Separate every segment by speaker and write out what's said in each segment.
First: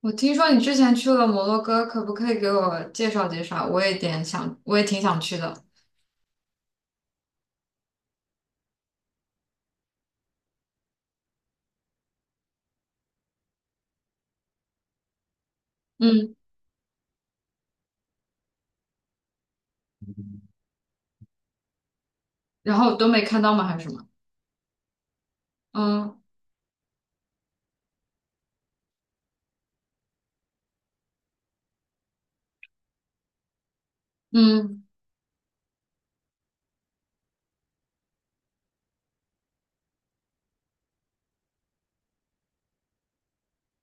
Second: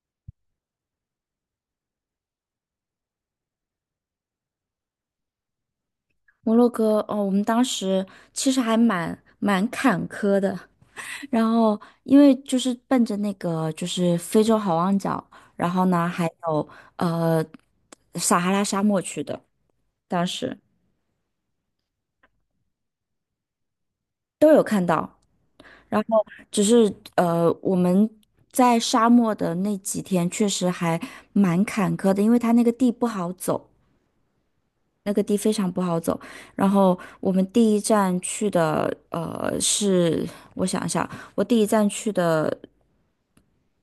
Speaker 1: 我听说你之前去了摩洛哥，可不可以给我介绍介绍？我也挺想去的。
Speaker 2: 摩洛哥哦，我们当时其实还蛮坎坷的，然后因为就是奔着那个就是非洲好望角，然后呢还
Speaker 1: 嗯。
Speaker 2: 有呃撒哈拉沙漠去的，当时
Speaker 1: 然后都没看到吗？还是什么？
Speaker 2: 都有看到，然
Speaker 1: 嗯
Speaker 2: 后只是我们在沙漠的那几天确实还蛮坎坷的，因为它那个地不好走，
Speaker 1: 嗯。
Speaker 2: 那个地非常不好走，然后我们第一站去的，是我想一下，我第一站去的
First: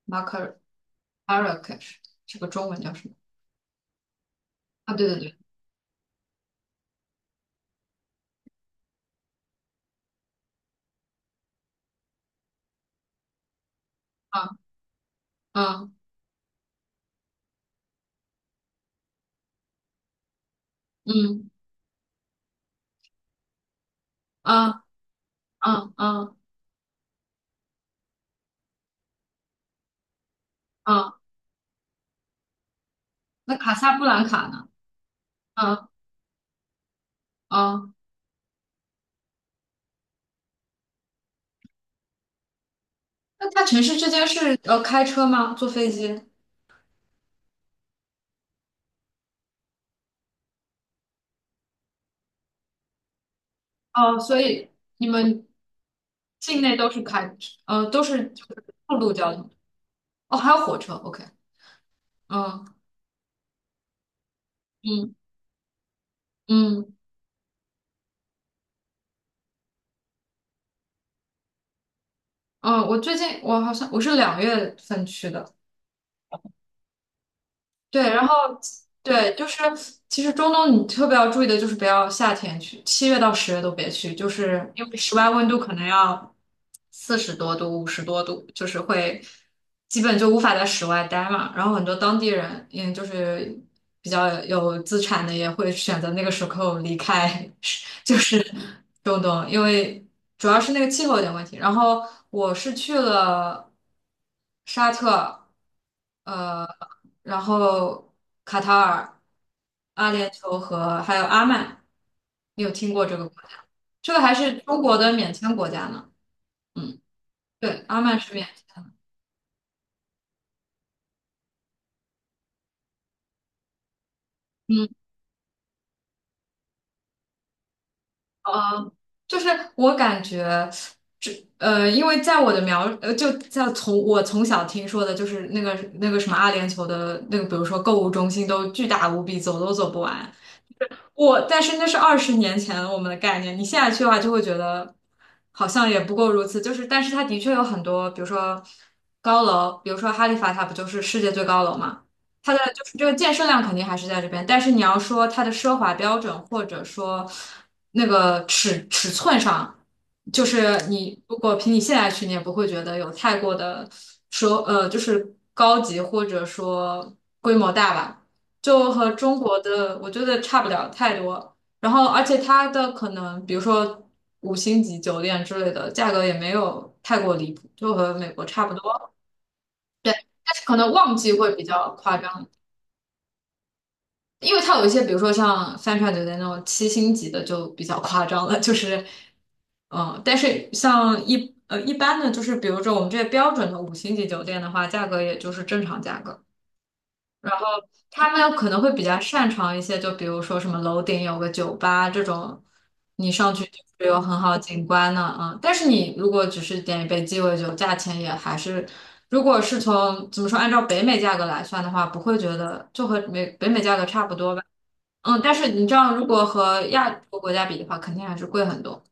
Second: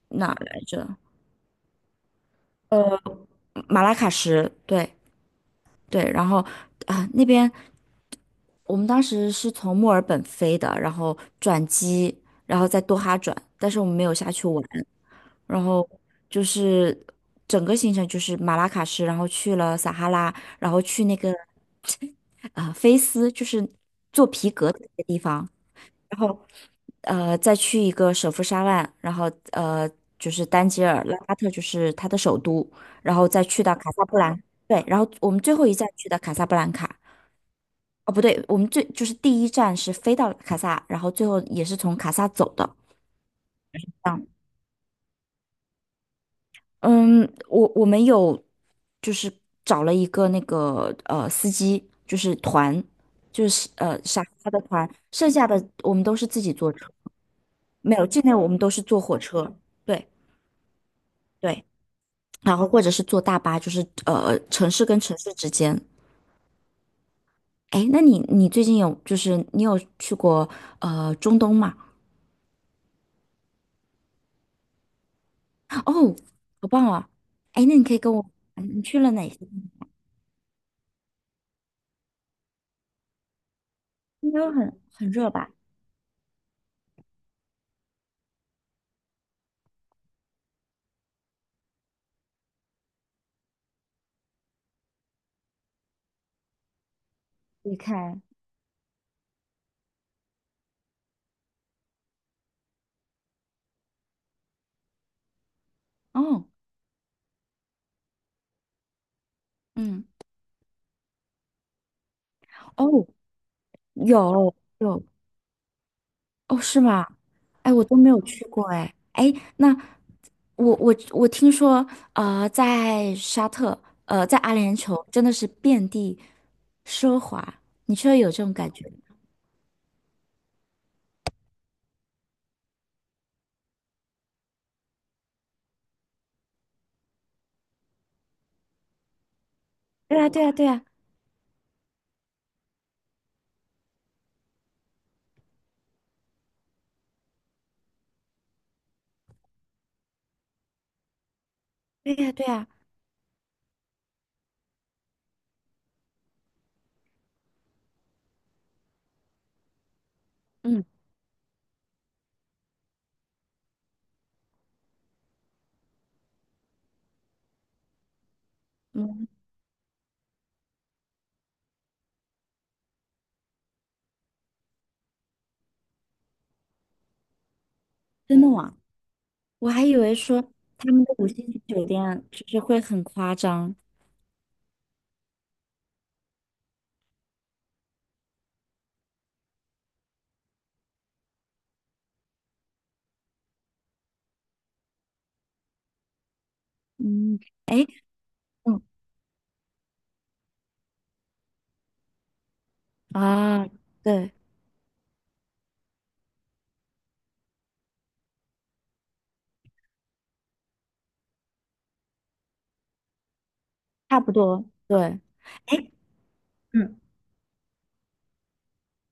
Speaker 1: 马
Speaker 2: 哪儿
Speaker 1: 可
Speaker 2: 来着？
Speaker 1: 马尔喀什，这个中文叫什么？
Speaker 2: 马拉喀什，对，
Speaker 1: 啊，对对对。
Speaker 2: 对，然后啊、那边我们当时是从墨尔本飞的，然后转机，然后在多哈转，但是我们没有下去玩，
Speaker 1: 啊。
Speaker 2: 然后
Speaker 1: 嗯
Speaker 2: 就是整个行程就是马拉喀什，然后去了撒哈拉，然后去那个
Speaker 1: 嗯
Speaker 2: 啊、菲斯，就是做皮
Speaker 1: 嗯
Speaker 2: 革的那个地方。
Speaker 1: 嗯
Speaker 2: 然
Speaker 1: 嗯
Speaker 2: 后再去一个首府沙万，然后呃就是丹吉尔，
Speaker 1: 嗯。
Speaker 2: 拉法特就是它的首都，然后再
Speaker 1: 那
Speaker 2: 去
Speaker 1: 卡
Speaker 2: 到卡
Speaker 1: 萨布
Speaker 2: 萨布
Speaker 1: 兰
Speaker 2: 兰，
Speaker 1: 卡呢？
Speaker 2: 对，然后我们最后一站
Speaker 1: 啊。
Speaker 2: 去的卡萨布兰卡，
Speaker 1: 嗯。
Speaker 2: 哦不对，我们就是第一站是飞到卡萨，然后最后也是从卡萨走的。
Speaker 1: 那它城
Speaker 2: 这
Speaker 1: 市之
Speaker 2: 样
Speaker 1: 间是开车吗？坐飞机？
Speaker 2: 嗯，我们有就是找了一个那个司机，就是团，就是
Speaker 1: 哦，
Speaker 2: 沙
Speaker 1: 所
Speaker 2: 他的
Speaker 1: 以
Speaker 2: 团，
Speaker 1: 你
Speaker 2: 剩
Speaker 1: 们
Speaker 2: 下的我们都是自己
Speaker 1: 境
Speaker 2: 坐
Speaker 1: 内
Speaker 2: 车，没
Speaker 1: 都
Speaker 2: 有，境
Speaker 1: 是
Speaker 2: 内
Speaker 1: 就
Speaker 2: 我们
Speaker 1: 是
Speaker 2: 都是
Speaker 1: 陆
Speaker 2: 坐
Speaker 1: 路
Speaker 2: 火
Speaker 1: 交通。
Speaker 2: 车。对
Speaker 1: 哦，还有火车。OK。
Speaker 2: 对，然
Speaker 1: 嗯
Speaker 2: 后或者是坐大巴，就是城市跟
Speaker 1: 嗯。
Speaker 2: 城市之间。
Speaker 1: 嗯
Speaker 2: 哎，那你最近有就是你有去过中东吗？
Speaker 1: 嗯。我最近，我好像，我是2月份去的。
Speaker 2: 哦，好棒啊！哎，那你可以
Speaker 1: 对，
Speaker 2: 跟
Speaker 1: 然
Speaker 2: 我，
Speaker 1: 后
Speaker 2: 嗯你去了哪
Speaker 1: 对。
Speaker 2: 些？
Speaker 1: 就是其实中东你特别要注意的就是不要夏天去，7月到10月都别去，就
Speaker 2: 应该会
Speaker 1: 是
Speaker 2: 很
Speaker 1: 因为
Speaker 2: 很
Speaker 1: 室外
Speaker 2: 热
Speaker 1: 温
Speaker 2: 吧？
Speaker 1: 度可能要40多度、50多度，就是会基本就无法在室外待嘛。然后很多当地人，就是比较有资产的也会选择那个时候离开。
Speaker 2: 离
Speaker 1: 就
Speaker 2: 开
Speaker 1: 是中东，因为主要是那个气候有点问题。然后我是去了沙特。
Speaker 2: 哦，
Speaker 1: 呃，然后卡塔尔、
Speaker 2: 嗯，
Speaker 1: 阿联酋和还有阿曼。你有听过
Speaker 2: 哦，
Speaker 1: 这个国家？这个还
Speaker 2: 有
Speaker 1: 是中国
Speaker 2: 有
Speaker 1: 的免签国家呢。
Speaker 2: 哦，是
Speaker 1: 嗯，
Speaker 2: 吗？哎，我
Speaker 1: 对，
Speaker 2: 都
Speaker 1: 阿
Speaker 2: 没
Speaker 1: 曼
Speaker 2: 有
Speaker 1: 是
Speaker 2: 去
Speaker 1: 免
Speaker 2: 过
Speaker 1: 签的。
Speaker 2: 哎哎，那我听说，在沙特，在阿联
Speaker 1: 嗯
Speaker 2: 酋真的是遍地奢华，你确实有这种感觉？
Speaker 1: 呃，就是我感觉。这因为在我的描，呃，就在从我从小听说的，就是那个什么阿联酋的那个，比如说购物中心都巨大无比，走都走不
Speaker 2: 对啊，
Speaker 1: 完。
Speaker 2: 对啊，对啊，
Speaker 1: 但是那是20年前我们的概念，你现在去的话就会觉得好像也不过如此。就是，但是它的确有很多，比如说高楼，比如说哈利法塔不就是世界最高楼嘛？
Speaker 2: 对啊，对
Speaker 1: 它的
Speaker 2: 啊，
Speaker 1: 就是这个建设量肯定还是在这边，但是你要说它的奢华标准或者说那个尺寸上，就是
Speaker 2: 嗯
Speaker 1: 你如果凭你现在去，你也不会觉得有太过的就是高级或者说规模大吧。就和
Speaker 2: 嗯，
Speaker 1: 中国的我觉得差不了太多。然后，而且它的可能，比如说五星级酒店之类的，价格也没有太过离谱，就和美
Speaker 2: 真
Speaker 1: 国
Speaker 2: 的
Speaker 1: 差不
Speaker 2: 吗？
Speaker 1: 多。
Speaker 2: 我还以
Speaker 1: 对，
Speaker 2: 为说
Speaker 1: 但是可
Speaker 2: 他
Speaker 1: 能
Speaker 2: 们的
Speaker 1: 旺
Speaker 2: 五
Speaker 1: 季
Speaker 2: 星
Speaker 1: 会
Speaker 2: 级
Speaker 1: 比
Speaker 2: 酒
Speaker 1: 较
Speaker 2: 店啊
Speaker 1: 夸
Speaker 2: 就
Speaker 1: 张，
Speaker 2: 是会很夸张，
Speaker 1: 因为它有一些，比如说像三船酒店那种7星级的就比较夸张了，就是，但是像一般的，就是比如说我们这些标准的五星级酒店的话，价格也就是正常价格。
Speaker 2: 嗯，哎，
Speaker 1: 他们可能
Speaker 2: 嗯
Speaker 1: 会比较擅长一些，就比如说什么楼顶有个酒吧这种，你上去
Speaker 2: 啊，
Speaker 1: 就是有
Speaker 2: 对，
Speaker 1: 很好景观的啊。嗯但是你如果只是点一杯鸡尾酒，价钱也还是，如果是从怎么说，按照北美价格来算的话，不会觉得就和北美价格
Speaker 2: 差
Speaker 1: 差
Speaker 2: 不
Speaker 1: 不多吧。
Speaker 2: 多，对，
Speaker 1: 嗯，但是你
Speaker 2: 哎，
Speaker 1: 知道，如果和
Speaker 2: 嗯，
Speaker 1: 亚洲国家比的话，肯定还是贵很多。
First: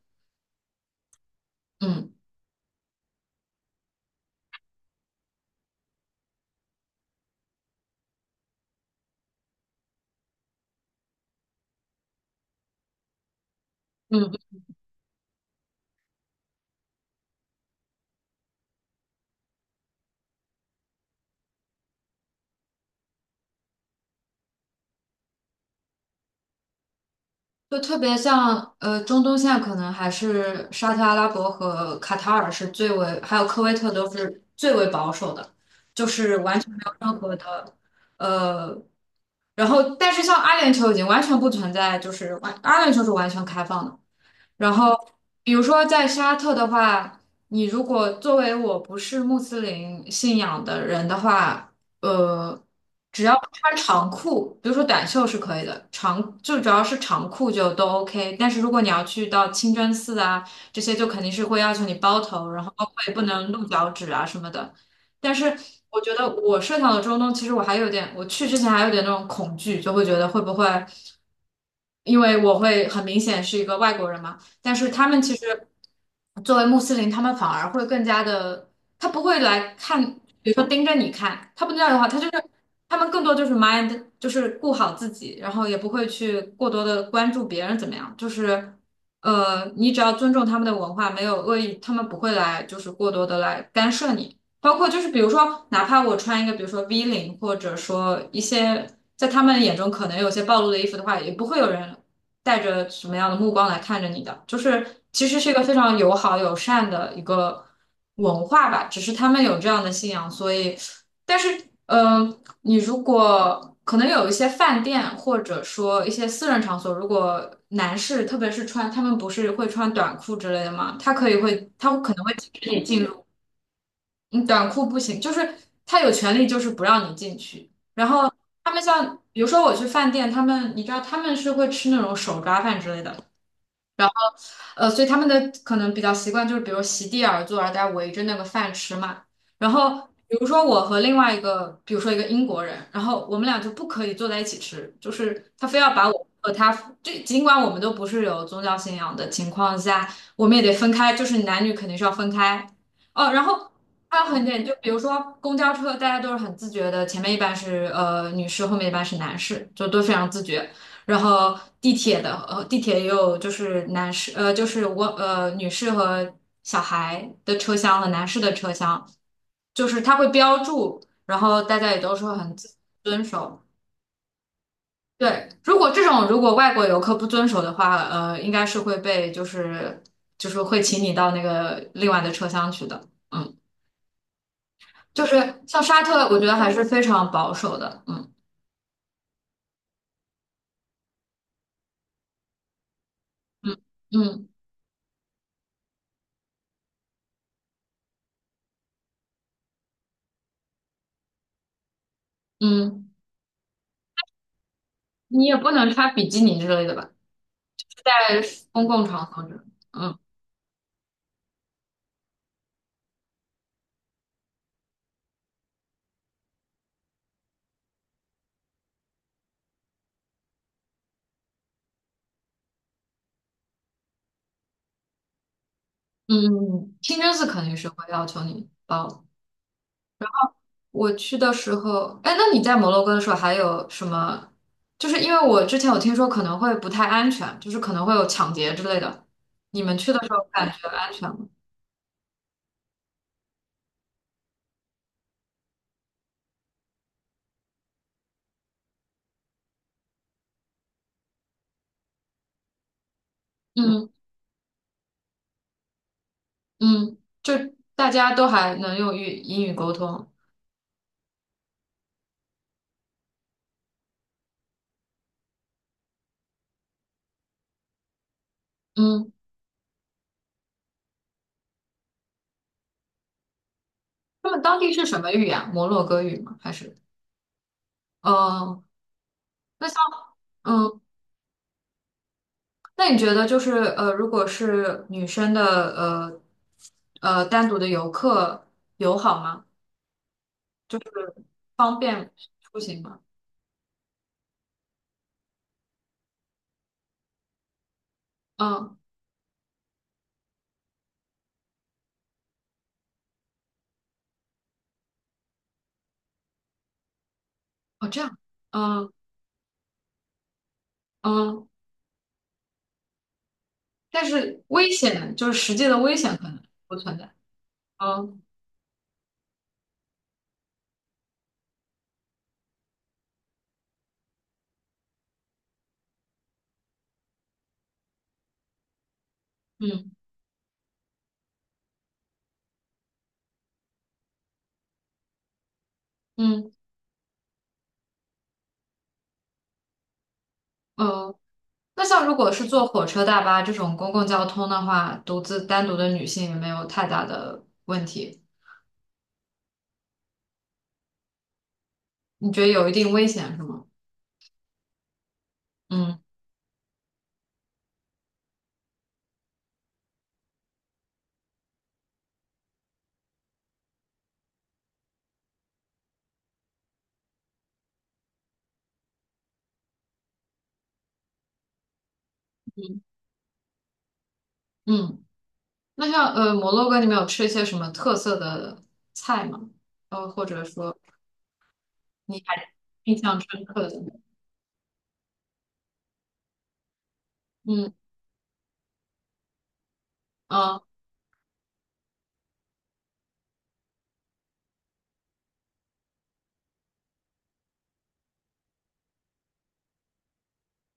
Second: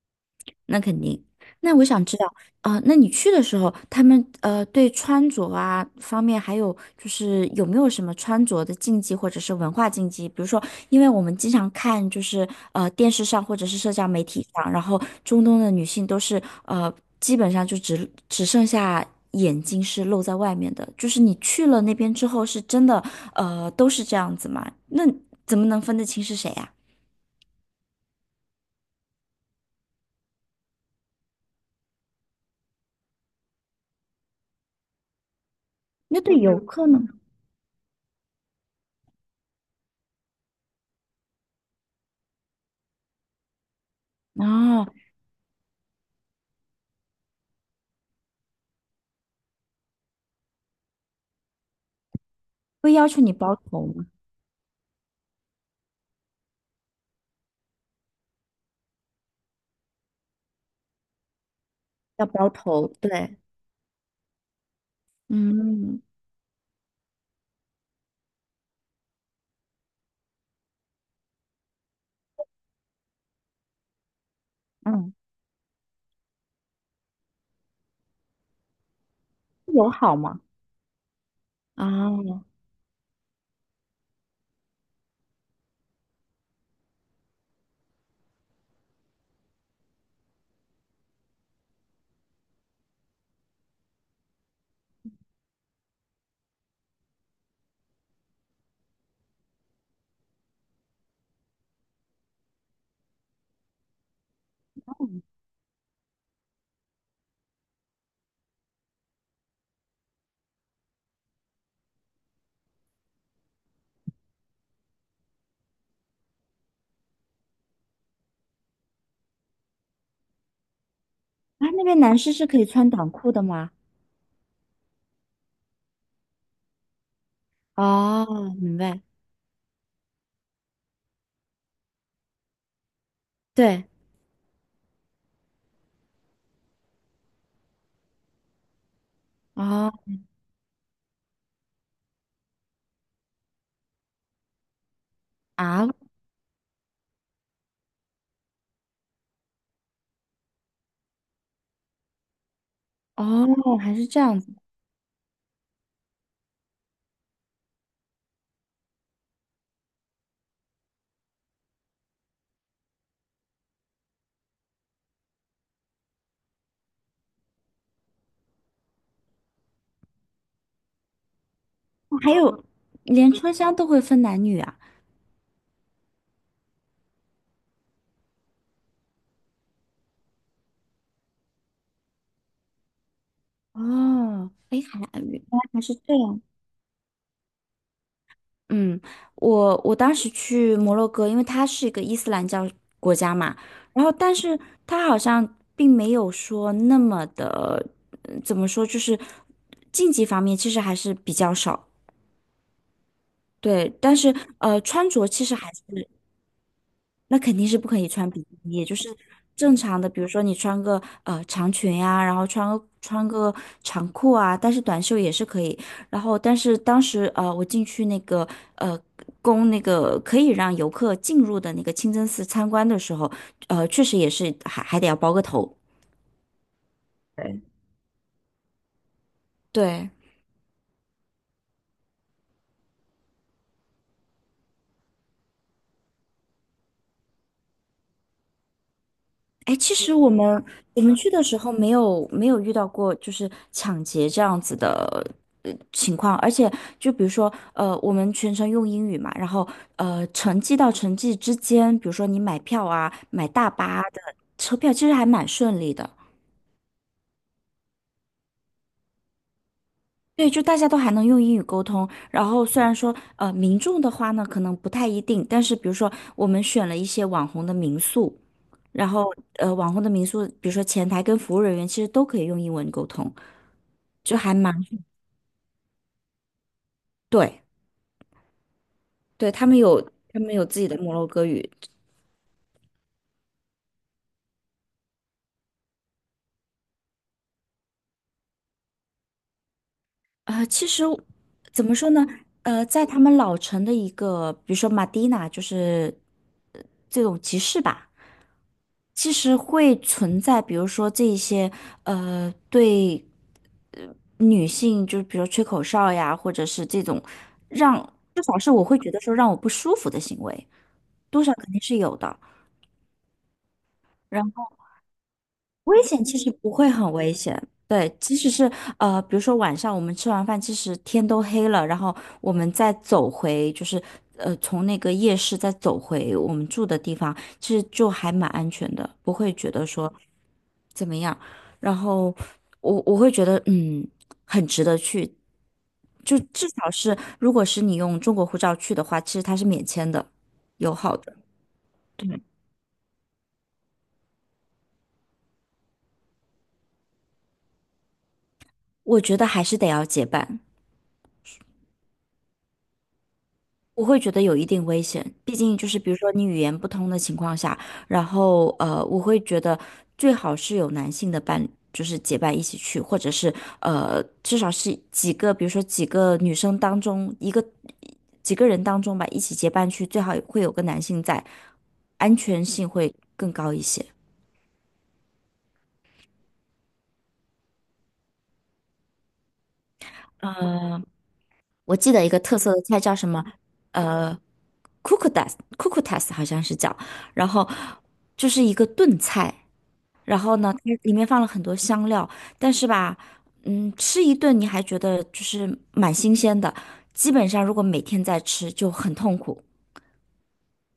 Speaker 2: 那肯定。那我想
Speaker 1: 嗯
Speaker 2: 知道，啊，那你去的时候，他们对穿着啊方面，还有就是有没有什么穿着的禁忌或者是文化禁忌？比如说，因为我们经常看就是电视上或者是社交媒
Speaker 1: 嗯。
Speaker 2: 体上，然后中东的女性都是基本上就只剩下眼睛是露在外面的。就是你去了那边之后，是真的都是这样子吗？那怎么能分得清是谁呀、
Speaker 1: 就特别像，中东现在可能还是沙特阿拉伯和卡塔尔是最为，还有科威特都是最为保守的，就
Speaker 2: 那
Speaker 1: 是
Speaker 2: 对游
Speaker 1: 完全没
Speaker 2: 客
Speaker 1: 有
Speaker 2: 呢？
Speaker 1: 任何的呃，然后但是像阿联酋已经完全不存在，就是阿联酋是完全开放的。然
Speaker 2: 哦，
Speaker 1: 后，比如说在沙特的话，你如果作为我不是穆斯林信仰的人的话，呃，
Speaker 2: 会要求
Speaker 1: 只要
Speaker 2: 你
Speaker 1: 不
Speaker 2: 包
Speaker 1: 穿
Speaker 2: 头吗？
Speaker 1: 长裤，比如说短袖是可以的，就主要是长裤就都 OK。但是如果你要去到清真寺啊，这些就肯定是会要求你包
Speaker 2: 要
Speaker 1: 头，
Speaker 2: 包
Speaker 1: 然后包
Speaker 2: 头，
Speaker 1: 括也不
Speaker 2: 对，
Speaker 1: 能露脚趾啊什么的。但是我
Speaker 2: 嗯
Speaker 1: 觉得我设想的中东，其实我还有点，我去之前还有点那种恐惧，就会觉得会不会，因为我会很明显是一个外国人嘛。但是他
Speaker 2: 嗯，
Speaker 1: 们其实作为穆斯林，他们反而会更加的，他不会来
Speaker 2: 友好
Speaker 1: 看，
Speaker 2: 嘛。
Speaker 1: 比如说盯着你看，他不那样的话，他就是
Speaker 2: 啊
Speaker 1: 他们更多就是 mind，就是顾好自己，然后也不会去过多的关注别人怎么样，就是你只要尊重他们的文化，没有恶意，他们不会来就是过多的来干涉你。包括就是比如说，哪怕我穿一个比如说 V 领，或者说一些在他们眼中可能有些暴露的衣服的话，也不会有人带着什么样的目光来看着你的，就是其实是一个非常友好友善的一个文化吧，只是他们有这样的信仰，所以，但是，嗯、你如果可能有一些饭店或者说一些私人场所，如果男士特别是穿，他们不是会穿短裤之类的吗？
Speaker 2: 啊，那
Speaker 1: 他
Speaker 2: 边
Speaker 1: 可
Speaker 2: 男
Speaker 1: 能
Speaker 2: 士
Speaker 1: 会
Speaker 2: 是
Speaker 1: 禁
Speaker 2: 可以
Speaker 1: 止你
Speaker 2: 穿
Speaker 1: 进
Speaker 2: 短
Speaker 1: 入，
Speaker 2: 裤的吗？
Speaker 1: 你短裤不行，就是他有权利就是不让你进去，然后。
Speaker 2: 哦，
Speaker 1: 他
Speaker 2: 明
Speaker 1: 们
Speaker 2: 白，
Speaker 1: 像，比如说我去饭店，他们你知道他们是会吃那种手抓饭之类的，
Speaker 2: 对
Speaker 1: 所以他们的可能比较习惯就是，比如席地而坐，然后大家围着那个饭吃嘛。然后，
Speaker 2: 哦
Speaker 1: 比如说我和另外一个，比如说一个英国人，然后我们俩就不可以坐在一起吃，就是他非
Speaker 2: 啊
Speaker 1: 要把我和他，就尽管我们都不是有宗教信仰的情况下，我们也得分开，就是男女肯定是要分开。哦，然后
Speaker 2: 哦，还是
Speaker 1: 还
Speaker 2: 这
Speaker 1: 有
Speaker 2: 样
Speaker 1: 很
Speaker 2: 子
Speaker 1: 点，就比如说公交车，大家都是很自觉的，前面一般是女士，后面一般是男士，就都非常自觉。然后地铁也有就是男士呃就是我呃女士和小孩的车厢和男士的车厢，就是它会标注，然后大家也都
Speaker 2: 哦还
Speaker 1: 说很
Speaker 2: 有，
Speaker 1: 遵
Speaker 2: 连车
Speaker 1: 守。
Speaker 2: 厢都会分男女啊？
Speaker 1: 对，如果外国游客不遵守的话，应该是会被就是会请你到那个另外的车厢去的。嗯，
Speaker 2: 哦，哎，还
Speaker 1: 就
Speaker 2: 原来
Speaker 1: 是像
Speaker 2: 还是
Speaker 1: 沙
Speaker 2: 这
Speaker 1: 特，我
Speaker 2: 样。
Speaker 1: 觉得还是非常保守的。嗯
Speaker 2: 嗯，我当时去摩洛哥，因为它是一个伊斯兰教国家嘛，
Speaker 1: 嗯
Speaker 2: 然后但
Speaker 1: 嗯
Speaker 2: 是它好像并没有说那么的，怎么说，就是竞技方面其实还是比较少，
Speaker 1: 嗯。
Speaker 2: 对，但是，穿着
Speaker 1: 你
Speaker 2: 其
Speaker 1: 也
Speaker 2: 实还
Speaker 1: 不
Speaker 2: 是
Speaker 1: 能穿比基尼之类的吧？
Speaker 2: 那肯定是不可以穿比
Speaker 1: 在
Speaker 2: 基尼，也
Speaker 1: 公
Speaker 2: 就
Speaker 1: 共
Speaker 2: 是
Speaker 1: 场合呢。
Speaker 2: 正常的，
Speaker 1: 嗯
Speaker 2: 比如说你穿个长裙呀、然后穿个长裤啊，但是短袖也是可以。然后，但是当时，我进去那个呃供那个可以让游客进入的那个清真寺参观的时候，确实也是还得要包个头。
Speaker 1: 嗯嗯。清真寺
Speaker 2: 对。
Speaker 1: 肯定是会要求你包的。
Speaker 2: 对。
Speaker 1: 我去的时候，哎，那你在摩洛哥的时候还有什么？就是因为我之前有听说可能会不太安全，就是可能会有抢劫之类的。
Speaker 2: 哎，
Speaker 1: 你
Speaker 2: 其
Speaker 1: 们去
Speaker 2: 实
Speaker 1: 的
Speaker 2: 我
Speaker 1: 时候
Speaker 2: 们
Speaker 1: 感觉
Speaker 2: 我
Speaker 1: 安
Speaker 2: 们
Speaker 1: 全
Speaker 2: 去
Speaker 1: 吗？
Speaker 2: 的时候没有遇到过就是抢劫这样子的情况，而且就比如说，我们全程用英语嘛，然后，城际到城际之间，比如说你买票啊，买大巴啊
Speaker 1: 嗯
Speaker 2: 的车票，其实还蛮顺利的。
Speaker 1: 嗯。就大家都还能用英语沟通。
Speaker 2: 对，就大家都还能用英语沟通，然后虽然说，民众的话呢，可能不太一定，但是比如说我们选了一些网红的民宿，然
Speaker 1: 嗯，
Speaker 2: 后，网红的民宿，比如说前台跟服务人员其实都可以用英文沟通。就
Speaker 1: 他
Speaker 2: 还
Speaker 1: 们
Speaker 2: 蛮
Speaker 1: 当地是什么语言？摩洛哥语吗？还是？
Speaker 2: 对
Speaker 1: 哦，
Speaker 2: 对，他们
Speaker 1: 那像。
Speaker 2: 有他们有自己的
Speaker 1: 嗯。
Speaker 2: 摩洛哥语。
Speaker 1: 那你觉得就是如果是女生的呃单独的游客友好吗？
Speaker 2: 其
Speaker 1: 就
Speaker 2: 实
Speaker 1: 是
Speaker 2: 怎么
Speaker 1: 方
Speaker 2: 说呢？
Speaker 1: 便出行
Speaker 2: 在
Speaker 1: 吗？
Speaker 2: 他们老城的一个，比如说马蒂娜，就是呃这种集市吧，
Speaker 1: 嗯。
Speaker 2: 其实会存在，比如说这一些对呃女性，就是比如吹口哨呀，或者是这种让
Speaker 1: 哦这样。
Speaker 2: 至少是我会
Speaker 1: 嗯
Speaker 2: 觉得说让我不舒服的行为，多少
Speaker 1: 嗯。
Speaker 2: 肯定是有的。
Speaker 1: 但是
Speaker 2: 然
Speaker 1: 危险，就是实际的
Speaker 2: 危
Speaker 1: 危
Speaker 2: 险
Speaker 1: 险
Speaker 2: 其
Speaker 1: 可
Speaker 2: 实
Speaker 1: 能
Speaker 2: 不会
Speaker 1: 不
Speaker 2: 很
Speaker 1: 存在。
Speaker 2: 危险，对，即
Speaker 1: 嗯
Speaker 2: 使是，比如说晚上我们吃完饭，其实天都黑了，然后我们再走回，就是，从那个夜市再走回我们住的地方，其实就还蛮安全的，不会觉得
Speaker 1: 嗯
Speaker 2: 说怎么样。然后我会觉得很值得去，就至
Speaker 1: 嗯。
Speaker 2: 少是如果是你用中国护照去的话，其实它是免签的，友好
Speaker 1: 呃，
Speaker 2: 的。
Speaker 1: 那像
Speaker 2: 对，
Speaker 1: 如果是坐火车、大巴这种公共交通的话，单独的女性也没有太大的问题。
Speaker 2: 我觉得还是得要结伴。
Speaker 1: 你觉得有一定危险是吗？
Speaker 2: 我会觉得有一定危险，毕竟就是比如
Speaker 1: 嗯
Speaker 2: 说你语言不通的情况下，然后，我会觉得最好是有男性的伴，就是结伴一起去，或者是，至少是几个，比如说几个女生当中一个几个人当中吧，一起结伴去，最好会有个男性在，安全性
Speaker 1: 嗯
Speaker 2: 会更高一些。
Speaker 1: 嗯。那像摩洛哥，你们有吃一些什么特色的菜吗？或者说
Speaker 2: 呃，我记得一个
Speaker 1: 你
Speaker 2: 特
Speaker 1: 还
Speaker 2: 色的菜叫
Speaker 1: 印
Speaker 2: 什
Speaker 1: 象
Speaker 2: 么？
Speaker 1: 深刻的？嗯
Speaker 2: 呃，cucutas 好像是叫，然后
Speaker 1: 嗯。
Speaker 2: 就是一个炖菜。然后呢，它
Speaker 1: 呃
Speaker 2: 里面放了很多香料，但是吧，吃一顿你还觉得就是蛮新鲜的，基本上如果每天在吃就很痛苦。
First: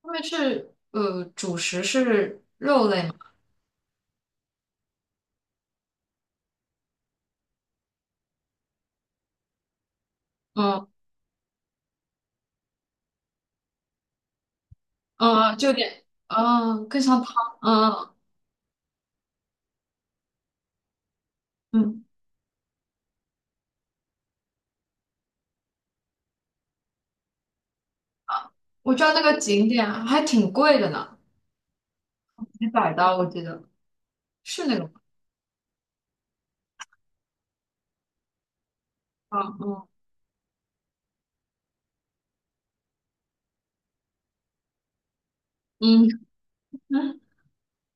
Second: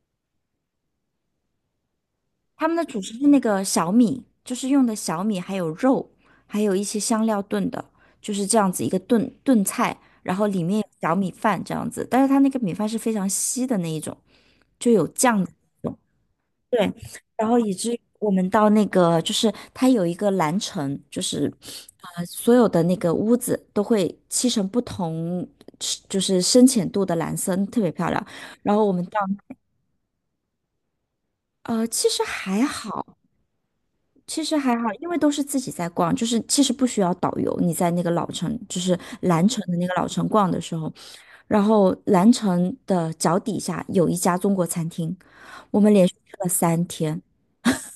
Speaker 1: 他们是主食是
Speaker 2: 他们的
Speaker 1: 肉
Speaker 2: 主
Speaker 1: 类嘛？
Speaker 2: 食是那个小米，就是用的小米，还有肉，还有一些香料炖的，就是这样子一个炖菜，然后里面
Speaker 1: 嗯
Speaker 2: 有小米饭这样子，但是它那个米饭是非常稀的那一种，就有酱的
Speaker 1: 嗯，就有
Speaker 2: 那种。
Speaker 1: 点
Speaker 2: 对，
Speaker 1: 更像汤。
Speaker 2: 然后以至于
Speaker 1: 嗯
Speaker 2: 我们到那个，就是它有一个蓝城，就是，
Speaker 1: 嗯。
Speaker 2: 所有的那个屋子都会漆成不同，就是深浅度的蓝色，特别漂亮。然后我
Speaker 1: 我知
Speaker 2: 们
Speaker 1: 道那
Speaker 2: 到，
Speaker 1: 个景点啊还挺贵的呢，
Speaker 2: 其实还
Speaker 1: 几百刀
Speaker 2: 好，
Speaker 1: 我记得是那个吗？
Speaker 2: 因为都是自己在逛，就是其实不需要导游。你在那个老城，就是蓝城的
Speaker 1: 嗯
Speaker 2: 那个老城逛的时候，然后蓝城的脚底下有一家中国餐厅，我们连
Speaker 1: 嗯
Speaker 2: 续去了三
Speaker 1: 嗯。
Speaker 2: 天。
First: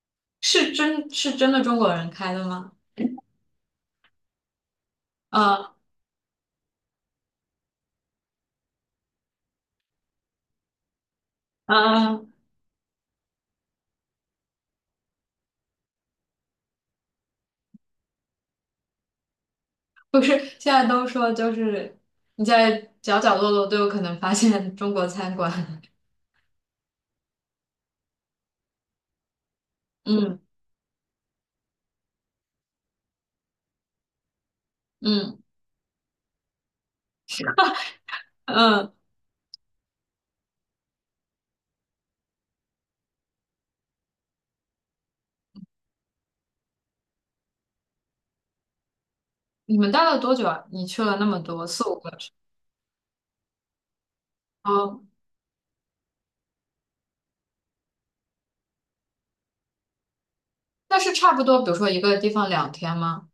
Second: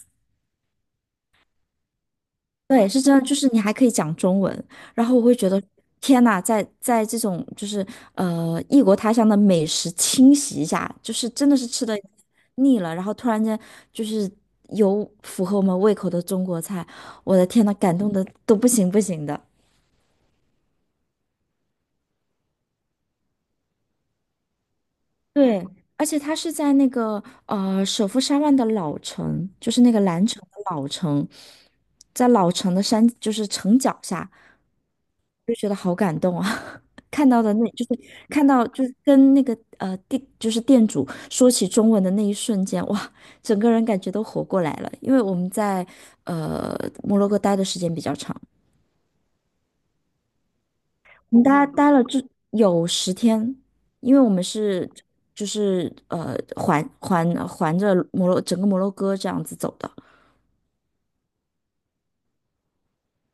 Speaker 1: 是真的中国人开的吗？
Speaker 2: 对，是真的，就是你还可以讲中文，然后我会觉得，
Speaker 1: 啊。
Speaker 2: 天呐，在这种就是异国他乡的美食侵袭下，就是真的是吃的
Speaker 1: 啊。
Speaker 2: 腻了，然后突然间就是有符合我们胃口的中国菜，我的天呐，感动的都不行不行的。
Speaker 1: 不是，现在都说就是你在角角落落都有可能发现中国餐
Speaker 2: 对，
Speaker 1: 馆。
Speaker 2: 而且他是在那个首富山万的老城，就是那个蓝
Speaker 1: 嗯
Speaker 2: 城的老城，在老城的山就是城脚下，
Speaker 1: 嗯
Speaker 2: 就觉得好感动啊。看到的那，就是看到就
Speaker 1: 嗯。
Speaker 2: 是跟那个店就是店主说起中文的那一瞬间，哇，整个人感觉都活过来了。因为我们在呃摩洛哥待的时间比较长，
Speaker 1: 你们待了多久啊？你去了那
Speaker 2: 我
Speaker 1: 么
Speaker 2: 们
Speaker 1: 多，
Speaker 2: 待
Speaker 1: 四
Speaker 2: 待
Speaker 1: 五
Speaker 2: 了
Speaker 1: 个城
Speaker 2: 就
Speaker 1: 市。
Speaker 2: 有10天，因为我们是
Speaker 1: 哦，
Speaker 2: 就是环着整个摩洛哥这样子走的，
Speaker 1: 那是差不多，比如说一个地方2天吗？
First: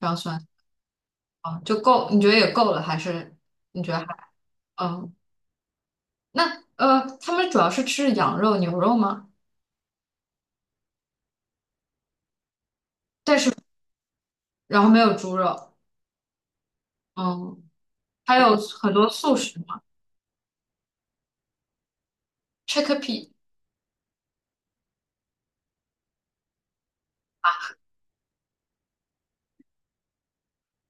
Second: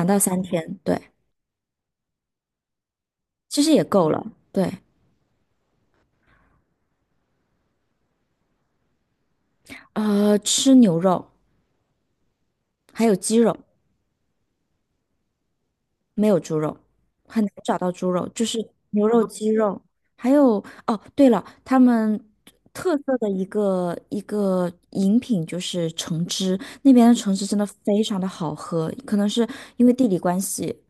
Speaker 1: 这样
Speaker 2: 到三
Speaker 1: 算。
Speaker 2: 天，对，
Speaker 1: 哦，就够？你觉得也够了，还是
Speaker 2: 其实
Speaker 1: 你
Speaker 2: 也
Speaker 1: 觉得还？
Speaker 2: 够了，对，
Speaker 1: 嗯。那他们主要是吃羊肉、牛肉吗？
Speaker 2: 吃牛肉还有鸡肉。
Speaker 1: 然后没有猪肉，
Speaker 2: 没有猪肉，很难
Speaker 1: 嗯，
Speaker 2: 找到猪肉，
Speaker 1: 还
Speaker 2: 就
Speaker 1: 有
Speaker 2: 是
Speaker 1: 很
Speaker 2: 牛
Speaker 1: 多
Speaker 2: 肉、
Speaker 1: 素
Speaker 2: 鸡
Speaker 1: 食
Speaker 2: 肉，
Speaker 1: 嘛
Speaker 2: 还有哦，对了，他们特色
Speaker 1: ，chickpea，
Speaker 2: 的一个饮品就是橙汁，那边的橙汁真的非常的好喝，可能是因为地理关系，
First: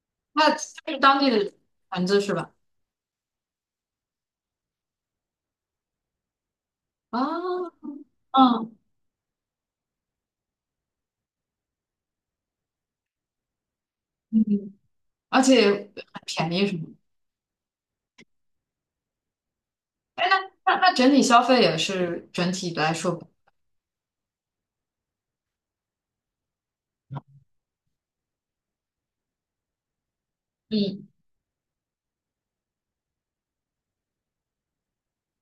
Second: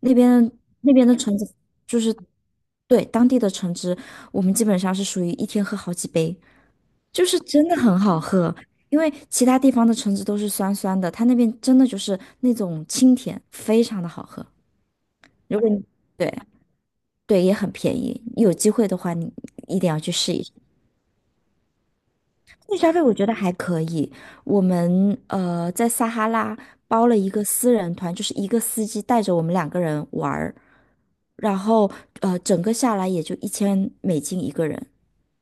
Speaker 2: 那边
Speaker 1: 那是
Speaker 2: 那边的
Speaker 1: 当地
Speaker 2: 橙
Speaker 1: 的
Speaker 2: 子就
Speaker 1: 盘
Speaker 2: 是
Speaker 1: 子是吧？
Speaker 2: 对当地的橙汁，我们基本上是属于一天喝好几杯，就是真的
Speaker 1: 啊。
Speaker 2: 很好喝。
Speaker 1: 嗯。
Speaker 2: 因为其他地方的橙汁都是酸酸的，它那边真的就是那种清甜，非常的好喝。
Speaker 1: 嗯而
Speaker 2: 如果
Speaker 1: 且
Speaker 2: 你
Speaker 1: 很
Speaker 2: 对
Speaker 1: 便宜什么的。
Speaker 2: 对也很便宜，有机会的话你一定要去试一试。
Speaker 1: 那整体消费也是整体
Speaker 2: 那
Speaker 1: 来
Speaker 2: 消费
Speaker 1: 说
Speaker 2: 我觉
Speaker 1: 不
Speaker 2: 得还可以，我们在撒哈拉包了一个私人团，就是一个司机带着我们两个人玩儿，
Speaker 1: 嗯
Speaker 2: 然后整个下来也就1000美金一个人。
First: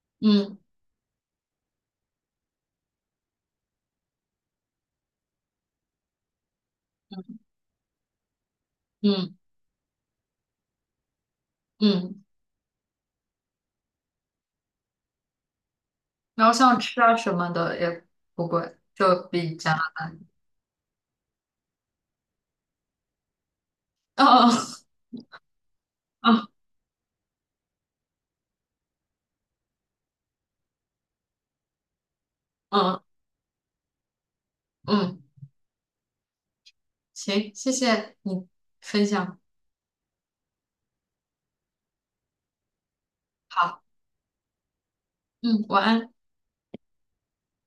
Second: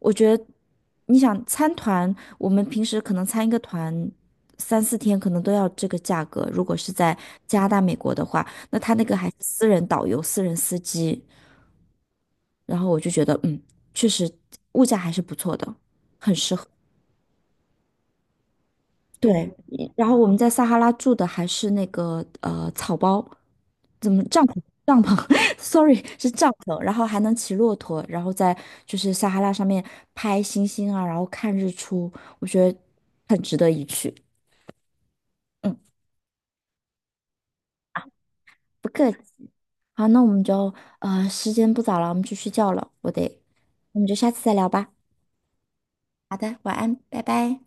Speaker 2: 我觉得
Speaker 1: 嗯
Speaker 2: 你想参团，我们平时可能参一个团。3、4天可能都要这个价格，如果是在加拿大、美国的话，那他那个还
Speaker 1: 嗯
Speaker 2: 是私人导游、私人司机。
Speaker 1: 嗯。
Speaker 2: 然后我就觉得，嗯，确实物价还是不错的。
Speaker 1: 然后像吃啊什么的也不贵，就
Speaker 2: 对，
Speaker 1: 比加拿
Speaker 2: 然后我们在撒哈拉住的还是那个草包，怎么
Speaker 1: 大。
Speaker 2: 帐篷？
Speaker 1: 嗯
Speaker 2: 帐篷 ，sorry，是
Speaker 1: 嗯
Speaker 2: 帐篷，然后还能骑骆驼，然后在就是撒哈拉上面拍星星啊，然后看日出，我觉得
Speaker 1: 嗯
Speaker 2: 很值得一去。
Speaker 1: 嗯。
Speaker 2: 嗯，
Speaker 1: 行，谢谢你
Speaker 2: 不
Speaker 1: 分
Speaker 2: 客气。
Speaker 1: 享，
Speaker 2: 好，那我们就时间不早了，我们去睡觉了，我得，
Speaker 1: 好。
Speaker 2: 我们就下次再聊吧。
Speaker 1: 嗯，晚安。
Speaker 2: 好的，晚安，拜拜。